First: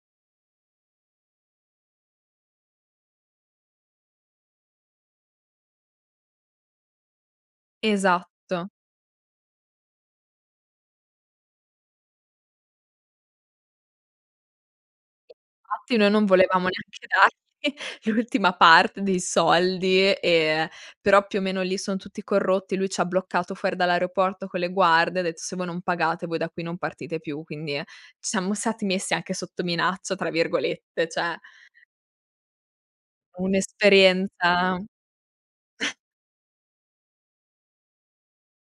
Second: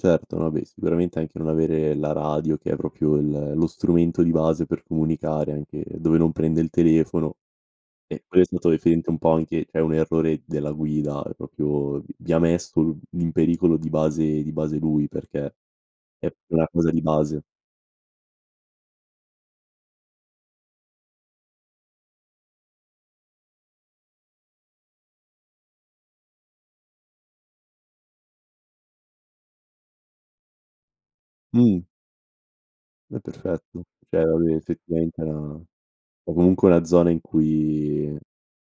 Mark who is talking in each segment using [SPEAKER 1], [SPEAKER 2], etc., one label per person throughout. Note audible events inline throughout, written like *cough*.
[SPEAKER 1] Certo, vabbè sicuramente anche non avere la radio che è proprio il lo strumento di base per comunicare anche dove non prende il telefono, ehm, quello è
[SPEAKER 2] Esatto.
[SPEAKER 1] stato referente un po' anche cioè un errore della guida, ehm, proprio vi vi ha messo i in pericolo di base di base lui perché
[SPEAKER 2] Infatti noi non
[SPEAKER 1] è una
[SPEAKER 2] volevamo
[SPEAKER 1] cosa di
[SPEAKER 2] neanche
[SPEAKER 1] base.
[SPEAKER 2] dargli l'ultima parte dei soldi, ehm, però più o meno lì son tutti corrotti, lui ci ha bloccato fuori dall'aeroporto con le guardie, ha detto: "Se voi non pagate voi da qui non partite più." Quindi, ehm, *unintelligible* siamo stati messi anche sotto "minaccia" tra virgolette, cioè
[SPEAKER 1] Mh. È perfetto, cioè vabbè
[SPEAKER 2] Un'esperienza
[SPEAKER 1] effettivamente è una
[SPEAKER 2] *chuckles*
[SPEAKER 1] o comunque è una zona in cui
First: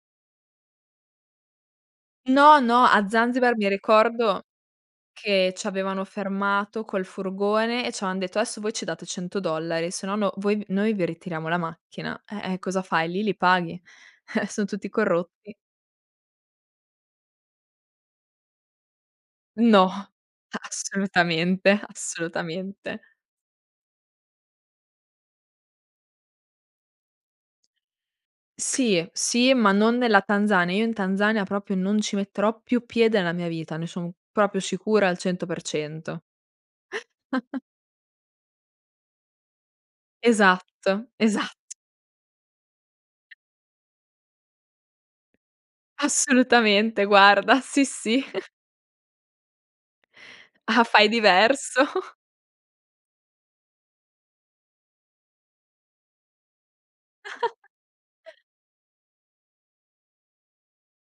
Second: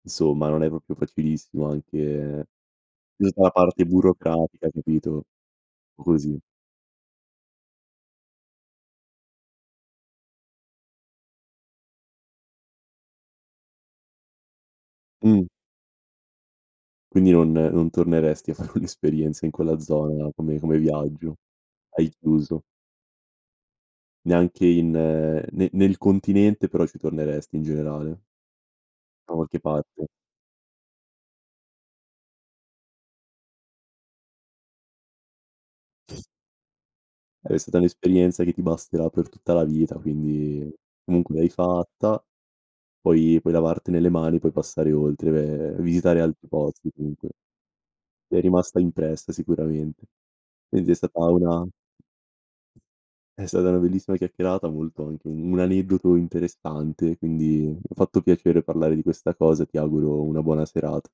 [SPEAKER 1] insomma, non è proprio facilissimo anche
[SPEAKER 2] No, no, a
[SPEAKER 1] giusto, la
[SPEAKER 2] Zanzibar mi
[SPEAKER 1] parte
[SPEAKER 2] ricordo
[SPEAKER 1] burocratica, capito,
[SPEAKER 2] che
[SPEAKER 1] o
[SPEAKER 2] c'avevano
[SPEAKER 1] così
[SPEAKER 2] fermato col furgone e ci avevan detto: "Adesso voi ci date $ 100, se no no voi noi vi ritiriamo la macchina." Eh, eh, cosa fai, li paghi, eh, son tutti
[SPEAKER 1] Mh.
[SPEAKER 2] corrotti.
[SPEAKER 1] Quindi non non torneresti a fare un'esperienza in quella
[SPEAKER 2] No,
[SPEAKER 1] zona come come viaggio,
[SPEAKER 2] assolutamente,
[SPEAKER 1] hai chiuso?
[SPEAKER 2] assolutamente.
[SPEAKER 1] Neanche in nel nel continente però ci torneresti in generale?
[SPEAKER 2] Sì,
[SPEAKER 1] Da
[SPEAKER 2] sì,
[SPEAKER 1] qualche
[SPEAKER 2] ma non
[SPEAKER 1] parte.
[SPEAKER 2] nella Tanzania. Io in Tanzania proprio non ci metterò più piede nella mia vita, ne sono proprio sicura al 100%.
[SPEAKER 1] È
[SPEAKER 2] *chuckles*
[SPEAKER 1] stata un'esperienza che ti basterà per tutta la vita, quindi
[SPEAKER 2] Esatto,
[SPEAKER 1] comunque l'hai
[SPEAKER 2] esatt
[SPEAKER 1] fatta, puoi puoi lavartene mani, puoi passare oltre, beh, e visitare altri posti
[SPEAKER 2] Assolutamente
[SPEAKER 1] comunque.
[SPEAKER 2] guarda, sì sì.
[SPEAKER 1] Ti è
[SPEAKER 2] *chuckles*
[SPEAKER 1] rimasta impressa sicuramente.
[SPEAKER 2] Ah,
[SPEAKER 1] Quindi è
[SPEAKER 2] fai
[SPEAKER 1] stata una
[SPEAKER 2] diverso. *chuckles*
[SPEAKER 1] È stata una bellissima chiacchierata molto anche un aneddoto interessante, quindi mi ha fatto
[SPEAKER 2] *laughs*
[SPEAKER 1] piacere parlare di questa cosa, e ti auguro una buona serata.